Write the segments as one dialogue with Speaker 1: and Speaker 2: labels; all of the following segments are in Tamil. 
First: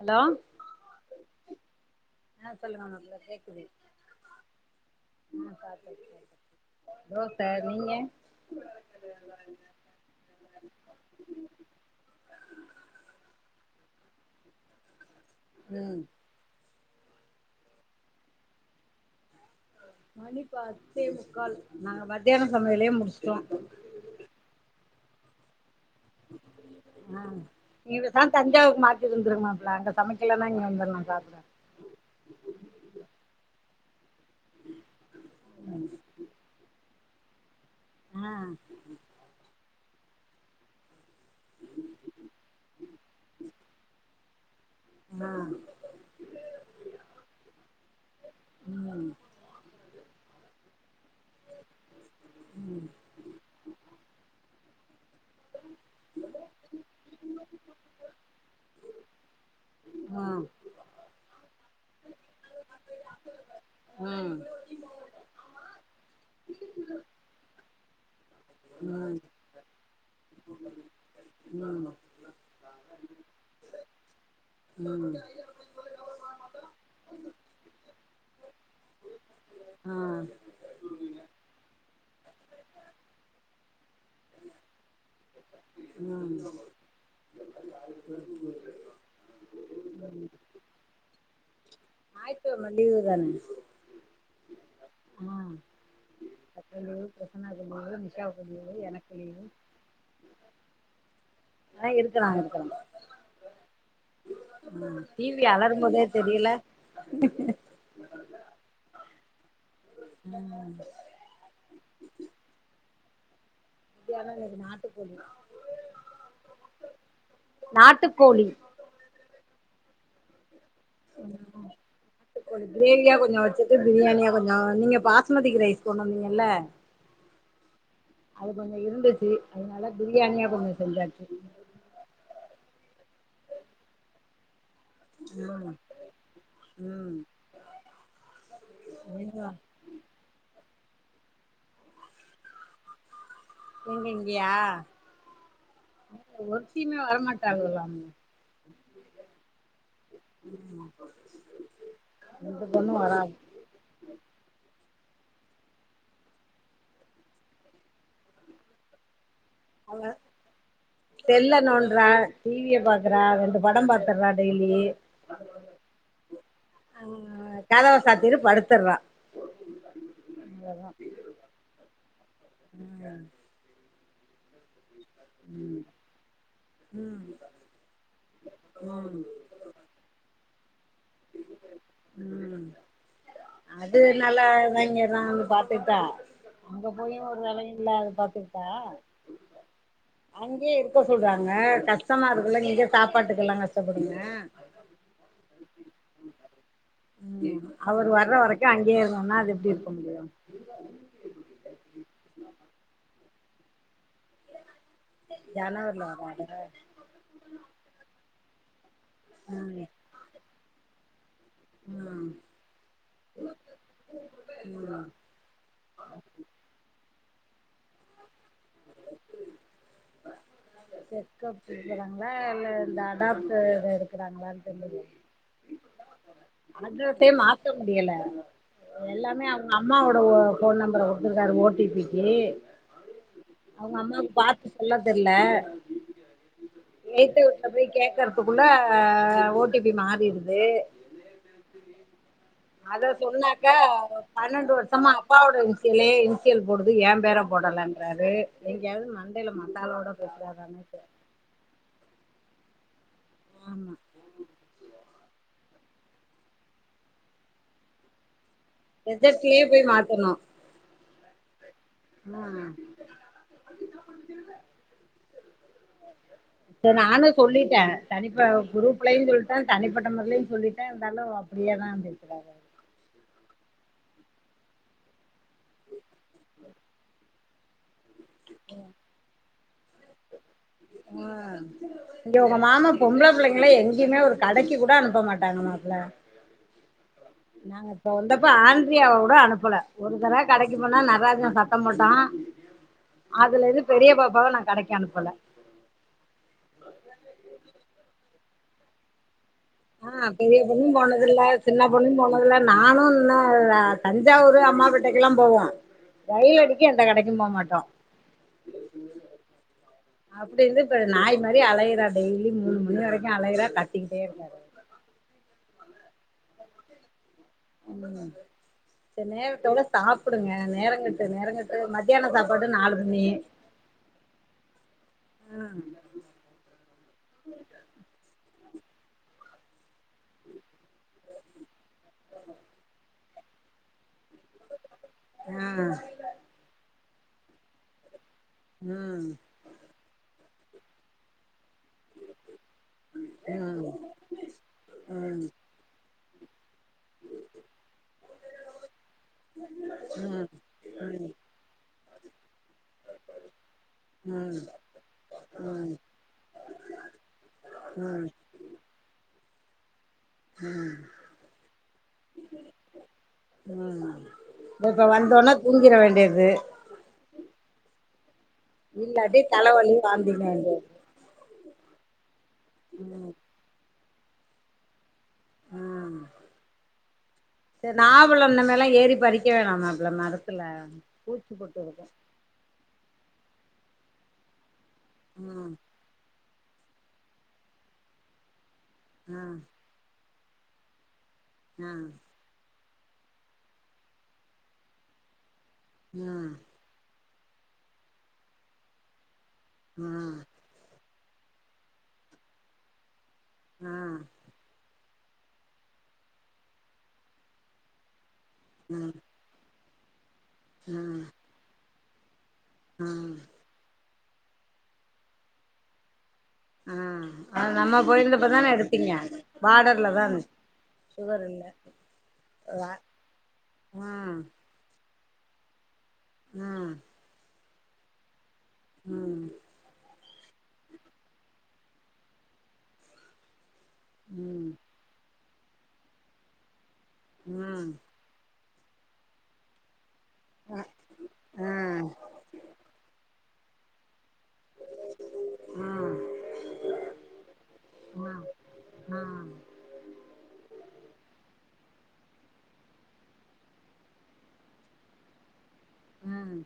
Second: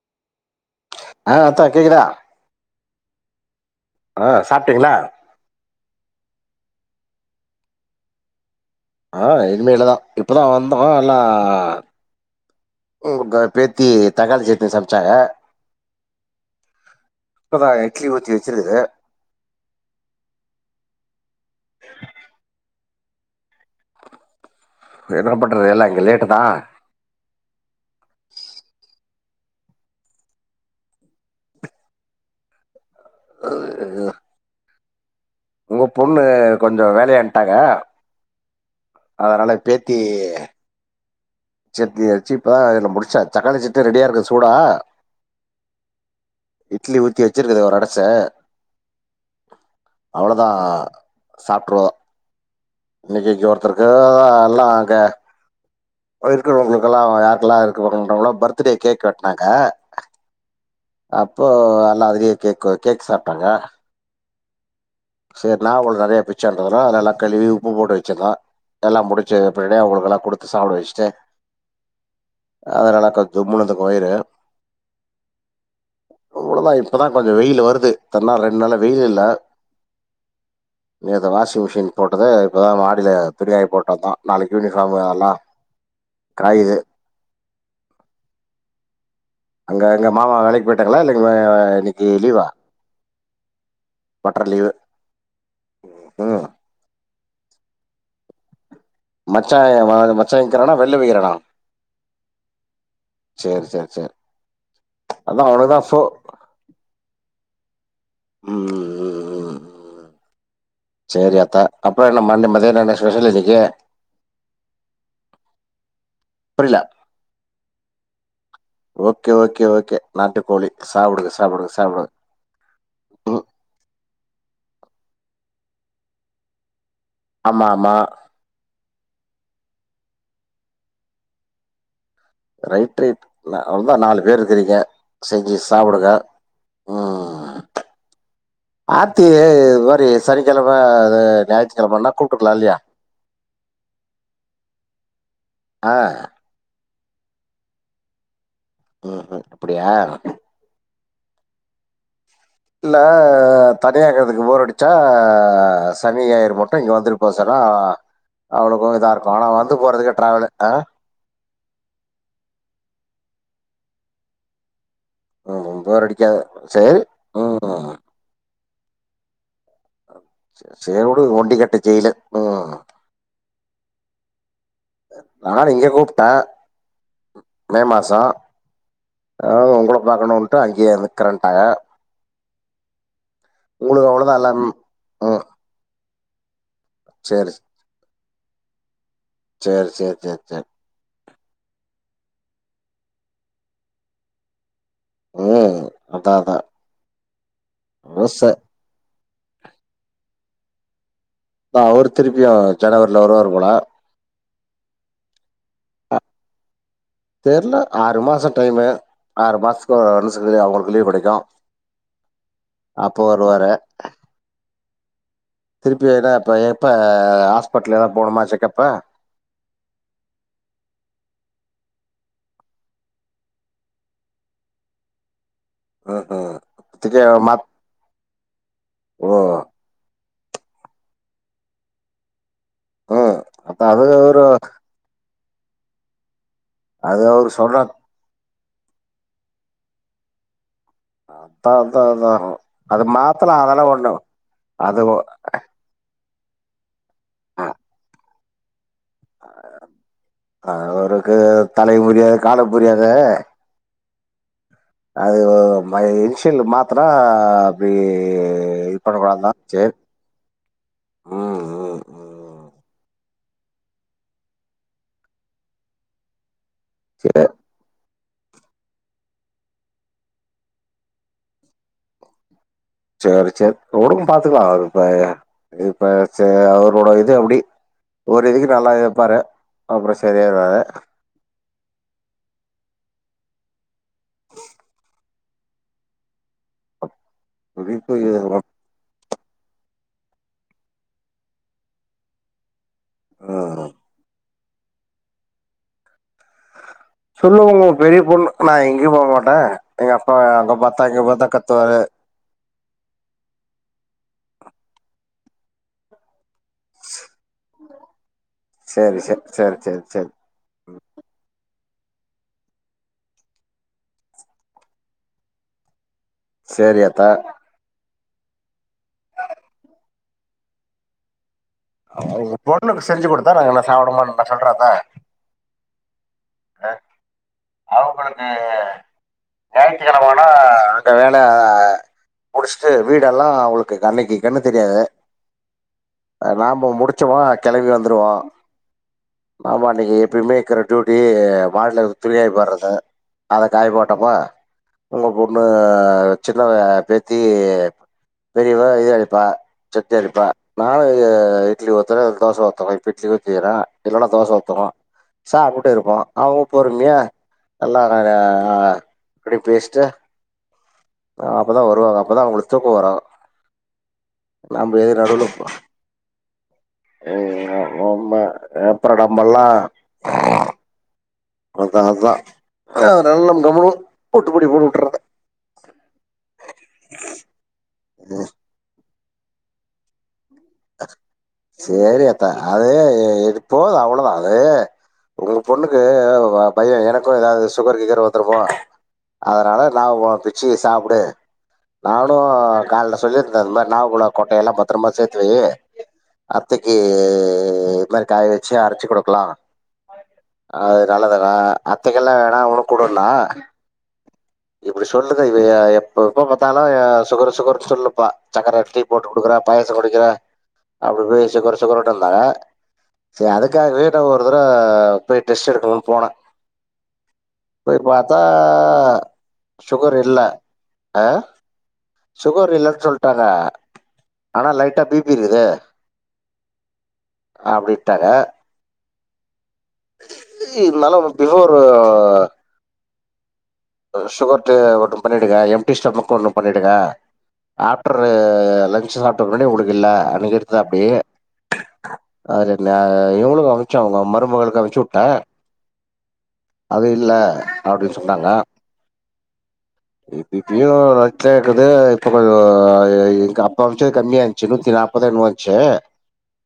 Speaker 1: அலோ
Speaker 2: ஆ அத்தா கேக்குதா
Speaker 1: ஆ சொல்லங்க மாப்ள கேக்குது
Speaker 2: ஆ சாப்ட்டீங்களா
Speaker 1: ஆ சாப்டாச்சு சாப்டாச் தோச நீங்க
Speaker 2: ஆ இனிமேலதா இப்பதா வந்தோமா எல்லா உங்க பேத்தி தக்காளி சட்னி சம் ச்சாங்க
Speaker 1: ம்
Speaker 2: இப்பதா இட்லி ஊத்தி வெச்சிருகுது
Speaker 1: மணி பத்தே முக்கால் நாங்க மத்யான சமையலே முடிஸ்ட்டோ
Speaker 2: என்னா பண்றது எல்லா இங்க லேட்டுதா
Speaker 1: ஆ இததா தஞ்சாவுக்கு மாத்திருந்துருக்கு மாப்ள அங்க சமைக்கலனா இங்க வந்துர்ல சாப்பிட
Speaker 2: [unintelligible] உங்க பொண்ணு கொஞ்சோ வேலயா இந்ட்டாங்க
Speaker 1: ஆ
Speaker 2: அதனால பேத்தி சட்னி அரிச்சு இப்பதா ன்ன முடிச்சா தக்காளி சட்னி ரெடியா இருக்கு சூடா
Speaker 1: ஆ ம்
Speaker 2: இட்லி ஊத்தி வெச்சிருக்குது ஒரு அடச அவ்ளோதா சாப்ட்ருவோ இன்னிக்கு இங்க ஒருத்தருக்கு [unintelligible] எல்லா அங்க அதா இருக்குறவங்களுக்கெல்லா யாருக்குலா [unintelligible] பர்த்துட்டே கேக்கு வெட்னாங்க
Speaker 1: ஆ
Speaker 2: அப்போ அல்லா அதுலியே கேக்கு கேக் சாப்டாங்க
Speaker 1: ம்
Speaker 2: சேர் நாவப்பழோ நறைய பிச்சான்ததுலா நல்லா கழுவி உப்பு போட்டு வச்சிருந்தா எல்லா
Speaker 1: ம்
Speaker 2: முடிச்சு அப்டியே அங்களுக்குலா குடுத்து சாப்ட வச்சுட்டு
Speaker 1: ம்
Speaker 2: அதனால கா தும்முனதுக்கு வயிறு
Speaker 1: ம்
Speaker 2: அவ்ளோதா இப்போதா கொஞ்சோ வெயிலு வருது தன்னா ரெண்ட் நாளா வெயிலு இல்ல
Speaker 1: ஆ
Speaker 2: நேத்து வாஷிங் மிஷின் போட்டது இப்பதா மாடில துணி காய் போட்டதுதா நாளைக்கி யூனிஃபார்மு எல்லா
Speaker 1: ம்
Speaker 2: கயுது அங்க எங்க மாமா வேலைக்கி போய்ட்டாங்ளா இல்லைங்களா இன்னைக்
Speaker 1: ஞாயித்துகெழம லீவு தான
Speaker 2: பட்டர் லீவு
Speaker 1: ம்
Speaker 2: ம்
Speaker 1: ஹலோ பிரசன்னா [unintelligible] நிஷா [unintelligible] எனக்
Speaker 2: மச்சா ஏ மச்சா நிக்றானா வெள்ள போயிக்றானா
Speaker 1: ஆ இருக்றா இருக்றா
Speaker 2: சேரி சேரி
Speaker 1: ம்
Speaker 2: அதா
Speaker 1: டிவி
Speaker 2: அவனுக்குதா ஃபோ
Speaker 1: அலறும்போதே தெரியல
Speaker 2: ம் ம் ம் ம்.
Speaker 1: ம்
Speaker 2: சேரி அத்த அப்றோ என்ன மண்ட மத்யானோ என்ன ஸ்பெஷல் இன்னைக்கி
Speaker 1: மத்யானோ இன்னைக்கி நாட்டுக்கோழி
Speaker 2: புரியல
Speaker 1: நாட்டுக்கோழி
Speaker 2: ஓகே ஓகே ஓகே நாட்டுக்கோழி சாப்டுங்க சாப்டுங்க சாப்டுங்க
Speaker 1: கிரேவியா கொஞ்சோ வச்சுட்டு பிரியாணியா கொஞ்சோ நீங்க பாஸ்மதிக்கு ரைஸ் கொண்ட்டு வந்தீங்கல்ல
Speaker 2: ஆமா ஆமா
Speaker 1: அது கொஞ்சோ இருந்துச்சு அதனால பிரியாணியா கொஞ்சோ செஞ்சாச்சு
Speaker 2: ரைட் ரைட் அவ்ளோதா நாலு பேர் இருக்கிறீங்க செஞ்சு
Speaker 1: ம்
Speaker 2: சாப்டுங்க ம் ஆர்த்தி
Speaker 1: நீங்க
Speaker 2: இது மாரி சனிக்கெழம ஞாயிற்றுக்கெழமனா கூப்டுருக்கலா இல்லையா
Speaker 1: எங்க இங்கேயா
Speaker 2: ஆ
Speaker 1: ஒருத்தியுமே வரமாட்டாலுவலாமே
Speaker 2: ம் ம் அப்படியா
Speaker 1: ம்
Speaker 2: இல்ல தனியாருக்கறதுக்கு போறடிச்சா சனி ஞாயிறு மட்டு இங்க வந்துட் போ சொன்னா அவளுக்கு இதாருக்கு ஆனா வந்து
Speaker 1: அவ
Speaker 2: போறதுக்கே டிராவல்லு அ
Speaker 1: செல்ல நோன்றா டிவிய பாக்கறா ரெண்டு படோ பாத்தர்றா டெய்லி
Speaker 2: ம் போர்டிக்காது சேரி ம்
Speaker 1: திரு படுத்தர்றா
Speaker 2: சேரி உடு ஒண்டி கட்ட ஜெயிலு ம்
Speaker 1: ம்
Speaker 2: நானு இங்க கூப்டே
Speaker 1: ம் ம்
Speaker 2: மே மாசோ
Speaker 1: ம்
Speaker 2: ஆதாது உங்கள பாக்கணுன்ட்டு அங்யே இருந்
Speaker 1: ம் அது
Speaker 2: உங்களுக்கு அவ்வளோதான்
Speaker 1: நல்லா
Speaker 2: எல்லாம்
Speaker 1: தாயிங்க தா
Speaker 2: ம்
Speaker 1: பாத் துட்டா அங்க போயு ஒரு
Speaker 2: சரி
Speaker 1: வேலையு இல்ல அத பாத்துக்குட்டா
Speaker 2: சேர் சேர் சேர் சேர்
Speaker 1: இப்ப சொல்றாங்க கஷ்டமாருக்குல்ல இங்க சாப்பாட்டுக்கெல்லா கஷ்டப்படுங்க
Speaker 2: ம் அதா அதா
Speaker 1: அவரு வர்ற வரைக்கு அங்கயே இருன் சொன்னா அது எப்டி இருக்க முடியு
Speaker 2: தா அவரு திருப்பியு ஜனவரில வருவாரு போல
Speaker 1: ஜனவரில வரானுங்க
Speaker 2: தெர்ல ஆறு மாச டைமு ஆறு
Speaker 1: ம்
Speaker 2: மாசத்துக்கு ஒ ஓன்சுக்கு அவுங்களுக்கு லீவ் கெடைக்கு
Speaker 1: ம் ம்
Speaker 2: திருப்பி எதனா இப்போ எப்போ ஹாஸ்பிட்டல் ஏதான போனுமா செக்கப்பு
Speaker 1: செக்கப்பு எடுக்கறாங்களா இல்ல இந்த அடாப்ட் இது எடுக்கறாங்களான்னு தெர்லைங்க
Speaker 2: ம் ம்
Speaker 1: அது
Speaker 2: இப்போதைக்கு
Speaker 1: அப்பயே
Speaker 2: மாத்
Speaker 1: மாத்த முடியல
Speaker 2: ஓ
Speaker 1: எல்லாமே அவுங்க அப் அம்மாவோட ஃபோன் நம்பர குடுத்திருக்காரு ஓ டி பி க்கி
Speaker 2: ம் அதான்
Speaker 1: அவுங்க
Speaker 2: அது
Speaker 1: அம்மாவுக்கு
Speaker 2: ஒரு
Speaker 1: பாத்து சொ சொல்ல தெர்ல
Speaker 2: அது
Speaker 1: எயித்த
Speaker 2: அவர்
Speaker 1: வீட்ல
Speaker 2: சொன்னா
Speaker 1: போய் கேக்க றதுக்குள்ள ஓ டி பி மாறிடுது
Speaker 2: அதா அதா அதா
Speaker 1: அத சொன்னாக்க பன்னெண்டு
Speaker 2: அது
Speaker 1: வருஷமா
Speaker 2: ஒ-
Speaker 1: அப்பாவோட புள்ளையே இன்சியல் போடுது ஏ பேர
Speaker 2: அ-
Speaker 1: போடலன்றாரு எங்கேயாவது மன
Speaker 2: அது அவருக்கு தலையு புரியாது காலு புரியாதே
Speaker 1: ஆமா
Speaker 2: அது ஒ மை இன்ஷியல் மாத்துனா அப்டி பரவால்ல
Speaker 1: எசட்லயே போய்
Speaker 2: செரி
Speaker 1: மாத்தணு
Speaker 2: ம் ம்
Speaker 1: ம் இப்ப நானு
Speaker 2: சரி
Speaker 1: சொல்லிட்ட தனிப்ப குரூப்லேயு சொல்லிட்ட தனிப்பட்ட முறலையு சொல்லிட்ட இருந்தாலு அப்டியே தா பேசராக
Speaker 2: சேரி சேரி உடுங்க பாத்துக்லா அது அப்பய இப்ப ச அவரோட இது அப்டி ஒரு இதுக்கு நல்லா இப்பாரு அப்றோ சரியாயிடுவாரு
Speaker 1: வந் இங்க உங்க மாமா பொம்பள புள்ளைங்கள எங்கயு ஒரு கடைக்கி கூட அனுப்ப மாட்டாங்க மாப்ள நாங்க இப்ப
Speaker 2: குறிப்பு இது
Speaker 1: வந்தப்ப ஆனந் பிரியாவ கூட அனுப்பல ஒரு தடவ கடைக்கு போனா நட்ராஜன் சத்தோ போட்டா அதுல இருந்து
Speaker 2: ம்.
Speaker 1: பெரிய பாப்பாவ நா கடைக்கு அனுப்பல
Speaker 2: சொல்லுங்க உங்க பெரிய பொண்ணு நா எங்கேயு போக மாட்ட
Speaker 1: ஆ பெரிய பொண்ணு போனதில்ல சின்ன பொண்ணு போ னதில்ல நானு இன்னு தஞ்சாவூரு அம்மாபேட்டைக்குல்லா போவோ ரயில் அடிக்கு எந்த கடைக்கு போமாட்டோ
Speaker 2: சேரி சேரி சேரி சேரி சேரி சேரி
Speaker 1: அப்டி இருந்து இப்ப நாய் மாரி அலைரா டெய்லி மூணு மணி வரைக்கு அலைய்ரா கத்திக்கிட்டே இருக்காரு அவரு
Speaker 2: சேரி ஆத்தா
Speaker 1: ம் சேரி நேரத்தோட சாப்புடுங்க நேரங்கட்டு நேரங்கட்
Speaker 2: உங்க பொண்ணுக்கு அப்டி செஞ்சி குடுத்தா நாங்க என்ன சாப்ட மாட்டோன்னா சொல்ற அத்த ஆ அவுங்களுக்கு ஞாயித்திக்கெழம ஆனா ஒரு வேல முடிச்சுட்டு வீடெல்லா அவுங்களுக்கு கன்னைக்கி என்ன தெரியாது
Speaker 1: ஆ
Speaker 2: நாம முடிச்சமா கெளம்பி வந்துருவோ
Speaker 1: ம்
Speaker 2: மாமா அன்னைக்கி எப்பயுமே இருக்கற டியூட்டி மாடில துணிய காய போட்றதா அத காய
Speaker 1: ம்
Speaker 2: போட்டமா உங்க பொண்ணு சின்னவ பேத்தி பெரியவ இது அரைப்பா சட்டி அரைப்பா நானு
Speaker 1: ம்
Speaker 2: இட்லி ஊத்துவே தோச ஊத்துவே இப்ப இட்லி ஊத்திகீறே இல்லன்னா தோச
Speaker 1: ம் ம்
Speaker 2: ஊத்தனு சாப்புட்டு
Speaker 1: ம்
Speaker 2: இருப்போ அவ்ங்க பொருமையா நல்லா
Speaker 1: ம்
Speaker 2: அ இப்புடி பேசிட்டு
Speaker 1: ம்
Speaker 2: அப்பதா வருவாங்க அப்பதா அவங்களுக்கு தூக்க வரு
Speaker 1: ம் இப்ப வந்தோனா தூங்கிட வேண்டியது
Speaker 2: ம் ஆமா ஆமா அப்ற
Speaker 1: இல்லாட்டி
Speaker 2: நாம்மெல்லா
Speaker 1: தலைவலி வாந்திக்க வேண்டியது
Speaker 2: அதா அதா
Speaker 1: ம்
Speaker 2: அதனால நம்மளு வுட்டு புடிப்போன்னு வுட்டறது
Speaker 1: ம் செரி நாவபழோ இன்னமேலாம் ஏறி பறிக்க வேணாம்மா அப்றோ மரத்
Speaker 2: சேரி ஆத்தா அது இது போது அவ்வளவுதா அது உங்க
Speaker 1: ம்
Speaker 2: பொண்ணுக்கு பைய எனக்கு ஏதாவது சுகர் கீகர் வந்துருப்போமோ
Speaker 1: ஆ
Speaker 2: அதனால நா ஓ [unintelligible] சாப்புடு
Speaker 1: ஆ
Speaker 2: இப்போ கால்ல சொல்லிருந்தேன்ல நாவபழோ கொட்டையெல்லா பத்ரமா சேத்து வை
Speaker 1: ஆ
Speaker 2: அத்த ஏ இது மாரி காய வச்சு அரச்சி குடுக்கலா
Speaker 1: ம்
Speaker 2: அது நல்லதுதா அத்தைக்கெல்லாம் வேணா ஒன்னொனு குடுக்கலா
Speaker 1: அ
Speaker 2: இப்டி சொல்லுங்க இ எப்ப எப்ப பாத்தாலு சுகர் சுகர்ன்னு சொல்லுப்பா சக்கர டீ
Speaker 1: ஆ
Speaker 2: போட்டு குடுக்கற பாயாச குடிக்கிற அப்புடியே சுகரு சுகருன்ட்டுருந்தாங்க
Speaker 1: ஆ ஆ
Speaker 2: செரி அத க்காவே நா ஒருதரவ பேய் டெஸ்ட் எடுக்கனுனு போனே
Speaker 1: ஆ அ நம்ம போய்ருந்தப்பதானே எடுத்திங்க பாடர்ல
Speaker 2: சுகர்
Speaker 1: தான்
Speaker 2: இல்லை
Speaker 1: இருந்து சுகர் இல்ல
Speaker 2: சுகர் இல்லன்னு சொல்லிட்டாங்க
Speaker 1: ம்
Speaker 2: ஆனா லைட்டா பி பி இருக்குது
Speaker 1: ம்
Speaker 2: அப்டின்டாங்க
Speaker 1: ம்
Speaker 2: என்னால உனக்கு பிஃபோரு இந்த சுகர்ட ஒன்னு பண்ணிடுங்க எம்டி ஸ்டொமக்கு ஒன்னும் பண்ணிடுங்க
Speaker 1: ம்
Speaker 2: [unintelligible] லன்ச் சாப்பிட ஒடனே உங்களுக்கு இல்ல அன்னிக்கி எடுத்தாப்படி
Speaker 1: ம் ஆ
Speaker 2: அது இவுங்ளுக்கு அனுச்ச அவுங்க அம்மா குடும்பகளுக்கு அனுப்புச்சுவுட்டேன்
Speaker 1: ஆ
Speaker 2: அது இல்ல அப்டின்னு சொன்னாங்க
Speaker 1: அ
Speaker 2: இப்பப்பயு [unintelligible] இருக்குது இப்ப கொஞ்சம் எங்க அப்பா அமிச்ச கம்மியா இருந்துச்சு நூத்தி நாற்ப முப்பதோ என்மோ வன்ச்சு
Speaker 1: ம்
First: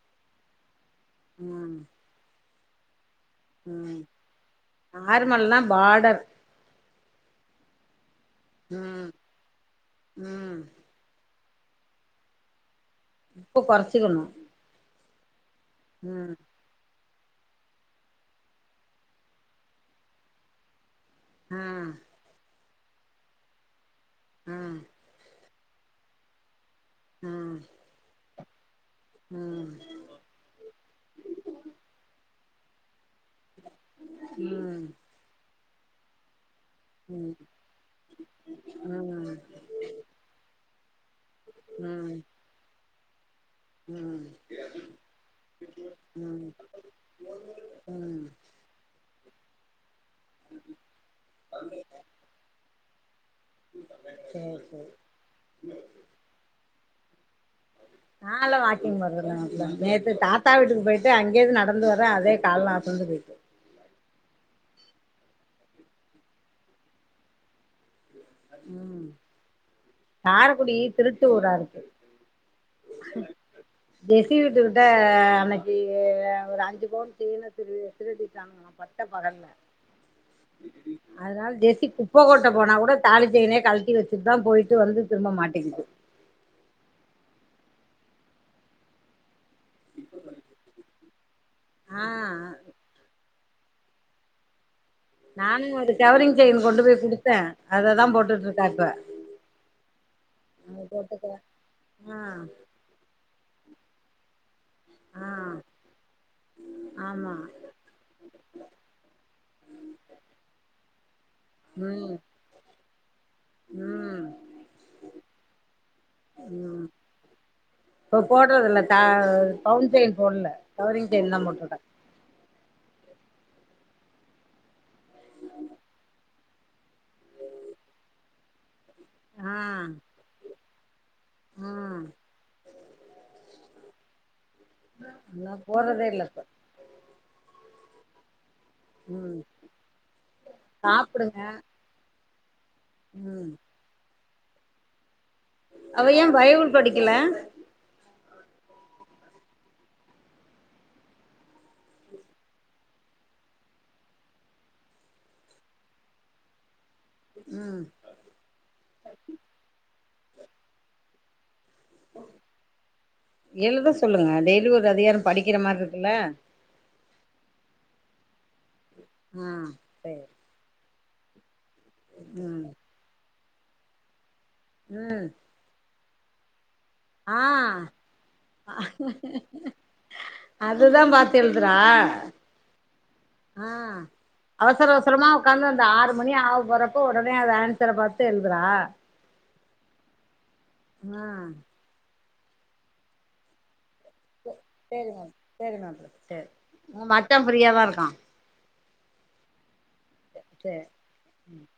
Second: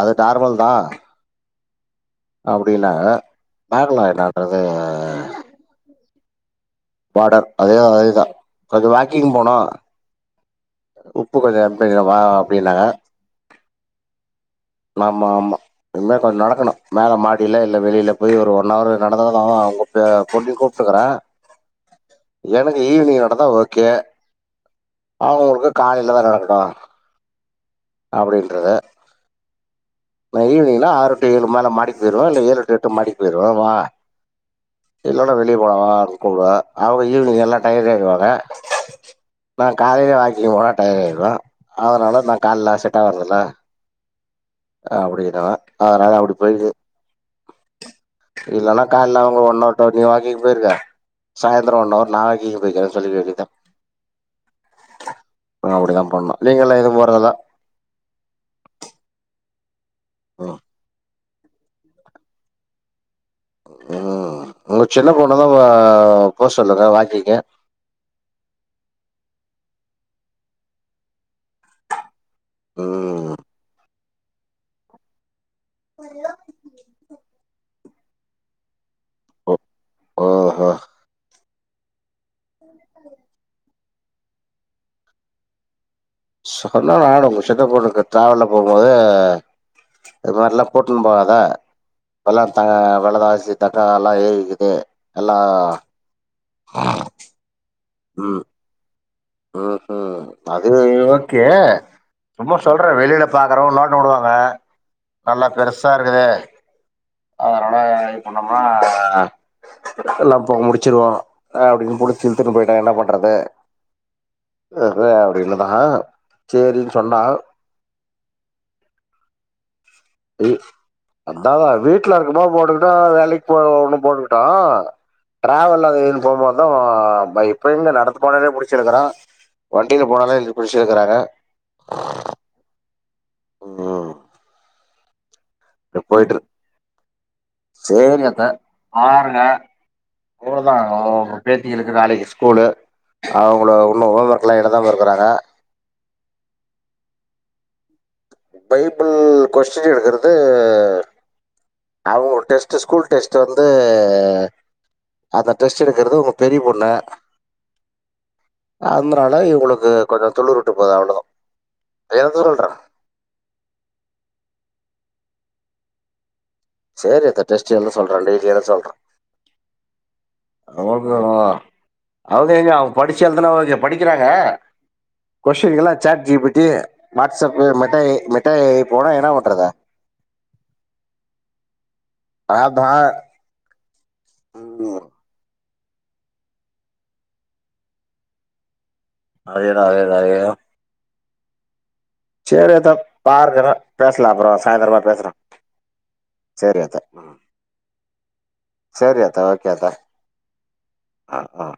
Speaker 2: அது நார்மல் தா
Speaker 1: ம்
Speaker 2: அப்டின்னாங்க பாக்களா என்னறது
Speaker 1: நல்லா பாடர்
Speaker 2: பாடர் அதே அதேதா கொஞ்ச
Speaker 1: ம்
Speaker 2: வாக்கிங் போனா
Speaker 1: ம்
Speaker 2: உப்பு கொஞ்சம் அனுப்பி வக்கிறேபா அப்டின்னாங்க
Speaker 1: உப்ப கொறச்சுக்கணு
Speaker 2: ஆமா ஆமா இனிமே கொஞ்சோ நடக்கணு மேல மாடியில இல்ல வெளியில போய் ஒரு ஒன் அவர் நடந்ததா உங்க பே பொண்ணுயு கூப்பிட்டுக்குறே
Speaker 1: ம்
Speaker 2: எனக்கு ஈவினிங் நடந்தா ஓகே
Speaker 1: அ
Speaker 2: அவுங்களுக்கு காலையில தா நடக்கணோ
Speaker 1: அ
Speaker 2: அப்புடின்றத
Speaker 1: உம்
Speaker 2: நா ஈவினிங்னா ஆறு டு ஏழு மேல மாடிக்கு போய்டுவே இல்ல ஏழு எட்டு மாடிக்கு போய்டுவே வா
Speaker 1: ம்
Speaker 2: இல்லனா வெளிய போலா வா கூப்டுவா அவுங்க
Speaker 1: ம்
Speaker 2: ஈவினிங் எல்லா டையர்டாயிடுவாங்க நா காலையிலே வாக்கிங் போனா டயர்டு ஆயிடுவே
Speaker 1: ம்
Speaker 2: அதனால நா கால்ல செட் ஆவாறல்லல
Speaker 1: ம்
Speaker 2: அப்டீனுவ அதனால அப்புடி
Speaker 1: ம்
Speaker 2: போயிடுது இல்லன்னா கால்ல அவுங்க ஒண்ணவர் இப்போ நீ வாக்கிங் போயிருக்க சாய்ந்திரோ ஒன்னவர் நா வாக்கிங் போய்கிரேனு சொல்லிக்க வேண்டியதுதா
Speaker 1: சேரி சேரி
Speaker 2: நம் பண்ணு நீங்களா எங்யோ போறதா இல்ல
Speaker 1: நாலா வாக்கிங் போறது நேத்து தாத்தா
Speaker 2: ம்.
Speaker 1: வீட்டுக்கு போயிட்டு அங்கே இருந்து நடந்து வரே அதே கால்லா அசந்துபோய்ட்டு
Speaker 2: ஓ ஓ உங்க சின்ன பொண்ணதா போ சொல்லுங்க வாக்கிங்கு
Speaker 1: ம் காரக்குடி திருட்டு ஊரா இருக்கு
Speaker 2: உம்
Speaker 1: ஜெஸ்ஸி வீட்டுகிட்ட அன்னைக்கி ஒரு அஞ்சு பவுன் செய்ன திருடி திருடிட்டாங்கலா பட்ட பகல்ல
Speaker 2: ஓ ஓஹோ!
Speaker 1: அதனால ஜெசி குப்ப கொட்ட போனா கூட தாலி செய்னே கழட்டி வெச்சி தா போய்ட்டு வந்து திருப்ப மாட்டிக்குது
Speaker 2: சொன்னா நானு உங்க சித்தப்பனுக்கு டிராவல்ல போகும்போதே இந்த மாரில போட் தூம்பாத
Speaker 1: ஆ
Speaker 2: இப்பலா தா வெலவாசி தக்காளி வெலலா ஏறிக்குது எல்லா
Speaker 1: நானு ஒரு கவரிங் செயின் கொண்டு போய் குடுத்தே அததா போட்டுட்ருக்கா இப்ப
Speaker 2: ம் ஹு
Speaker 1: அது
Speaker 2: பதினேலு
Speaker 1: போட்டுக்க
Speaker 2: ஓகே
Speaker 1: ஆ
Speaker 2: சும்மா சொல் அப்புறோ வெளில பாக்குறவுங்க நோட்டோ வுடுவாங்க
Speaker 1: ஆ
Speaker 2: நல்லா பெருசா இருக்குது
Speaker 1: ஆமா
Speaker 2: அதனால முன்னமா எல்லா இப்போ முடிச்சிடுவோ ஆ அப்புடீனு புடுச்சு இலுத்துனு போயிட்டா என்ன பண்றது
Speaker 1: உம்
Speaker 2: விட்று அப்டீன்னுதா சேரினு சொன்னா
Speaker 1: இப்போ போடுறது இல்ல ட பவுன் செயின் போட்ல கவரிங் செயின் தா போட்ருக்கா
Speaker 2: வீட்ல இருக்கமோ போட்டுக்குட்டோ வேலைக்கு போ ஒன்னு போட்டுக்குட்டோ டிராவல் அது இது போமோது இதோ பை இப்ப இல்ல நடந்து போனாலே புடிச்சு இலுக்குறா வண்டியில போனாலே எ புடிச்சி இலுக்குறாங்க
Speaker 1: உம்
Speaker 2: உம்
Speaker 1: நா போறதே இல்ல இப்ப
Speaker 2: சேரிங்க அத்த
Speaker 1: ம்
Speaker 2: பாருங்க போதோ அவுங்கவுங்க
Speaker 1: சாப்புடுங்க
Speaker 2: பேத்திகளுக் நாளைக்கு ஸ்கூலு
Speaker 1: ம்
Speaker 2: அவுங்குலோ உன்னோ ஹோம் ஒர்க்லா எழுதாம இருக்குறாங்க
Speaker 1: அவ ஏ பைபிள் படிக்கல
Speaker 2: பைபிள் கொஸ்டின் எடுக்குறது அவுங்க டெஸ்ட்டு ஸ்கூல் டெஸ்ட்டு வந்து அத டெஸ்ட்டு எடுக்குறது உங்க பெரிய பொண்ணு
Speaker 1: ம்
Speaker 2: ஆந்திரால இவுங்களுக்கு கொஞ்சோ துளுர் வுட்டு போது அவ்ளோதா எழுந்துருன்றே
Speaker 1: எழுத சொல்லுங்க டெய்லி ஒரு அதிகார படிக்கிற மாரி இருக்குல்ல
Speaker 2: சேரி அத்த டெஸ்ட்டு எழுத சொல்றே டெய்லி எத சாப்
Speaker 1: ம் சேரி
Speaker 2: அவ்ளோ தானா அவுங்க
Speaker 1: ம்
Speaker 2: ஏரியா அவுங்க படிச்சி எழுதுனா ஒகே படிக்கிறாங்க
Speaker 1: ம்
Speaker 2: கொஷின்கெல்லா சேட் ஜீ பி டி
Speaker 1: ஆ
Speaker 2: WhatsApp Meta A Meta A I போனா என்ன பண்ணறது
Speaker 1: அதுதா பாத்து எழுதுறா
Speaker 2: அதா
Speaker 1: ஆ அவசர
Speaker 2: ம்
Speaker 1: அவசரமா உட்காந்து அந்த ஆறு மணி ஆவ போறப்ப ஒடனே அது ஆன்சரை பார்த்து எழுதுறா
Speaker 2: அதே த அதே த அதே த
Speaker 1: ம்மா
Speaker 2: சேரி அத்த பார்குறே பேசலா அப்பறோ சாயந்தரமா
Speaker 1: சேரி
Speaker 2: பேசுறே
Speaker 1: மேம் சேரி மேம் சேரி
Speaker 2: செரி ஆத்தா
Speaker 1: உங்க
Speaker 2: ம்
Speaker 1: மச்சா ஃப்ரீயா தா இருக்கா
Speaker 2: செரி ஆத்தா ஓகே ஆத்தா
Speaker 1: சேரி
Speaker 2: ஆ ஆ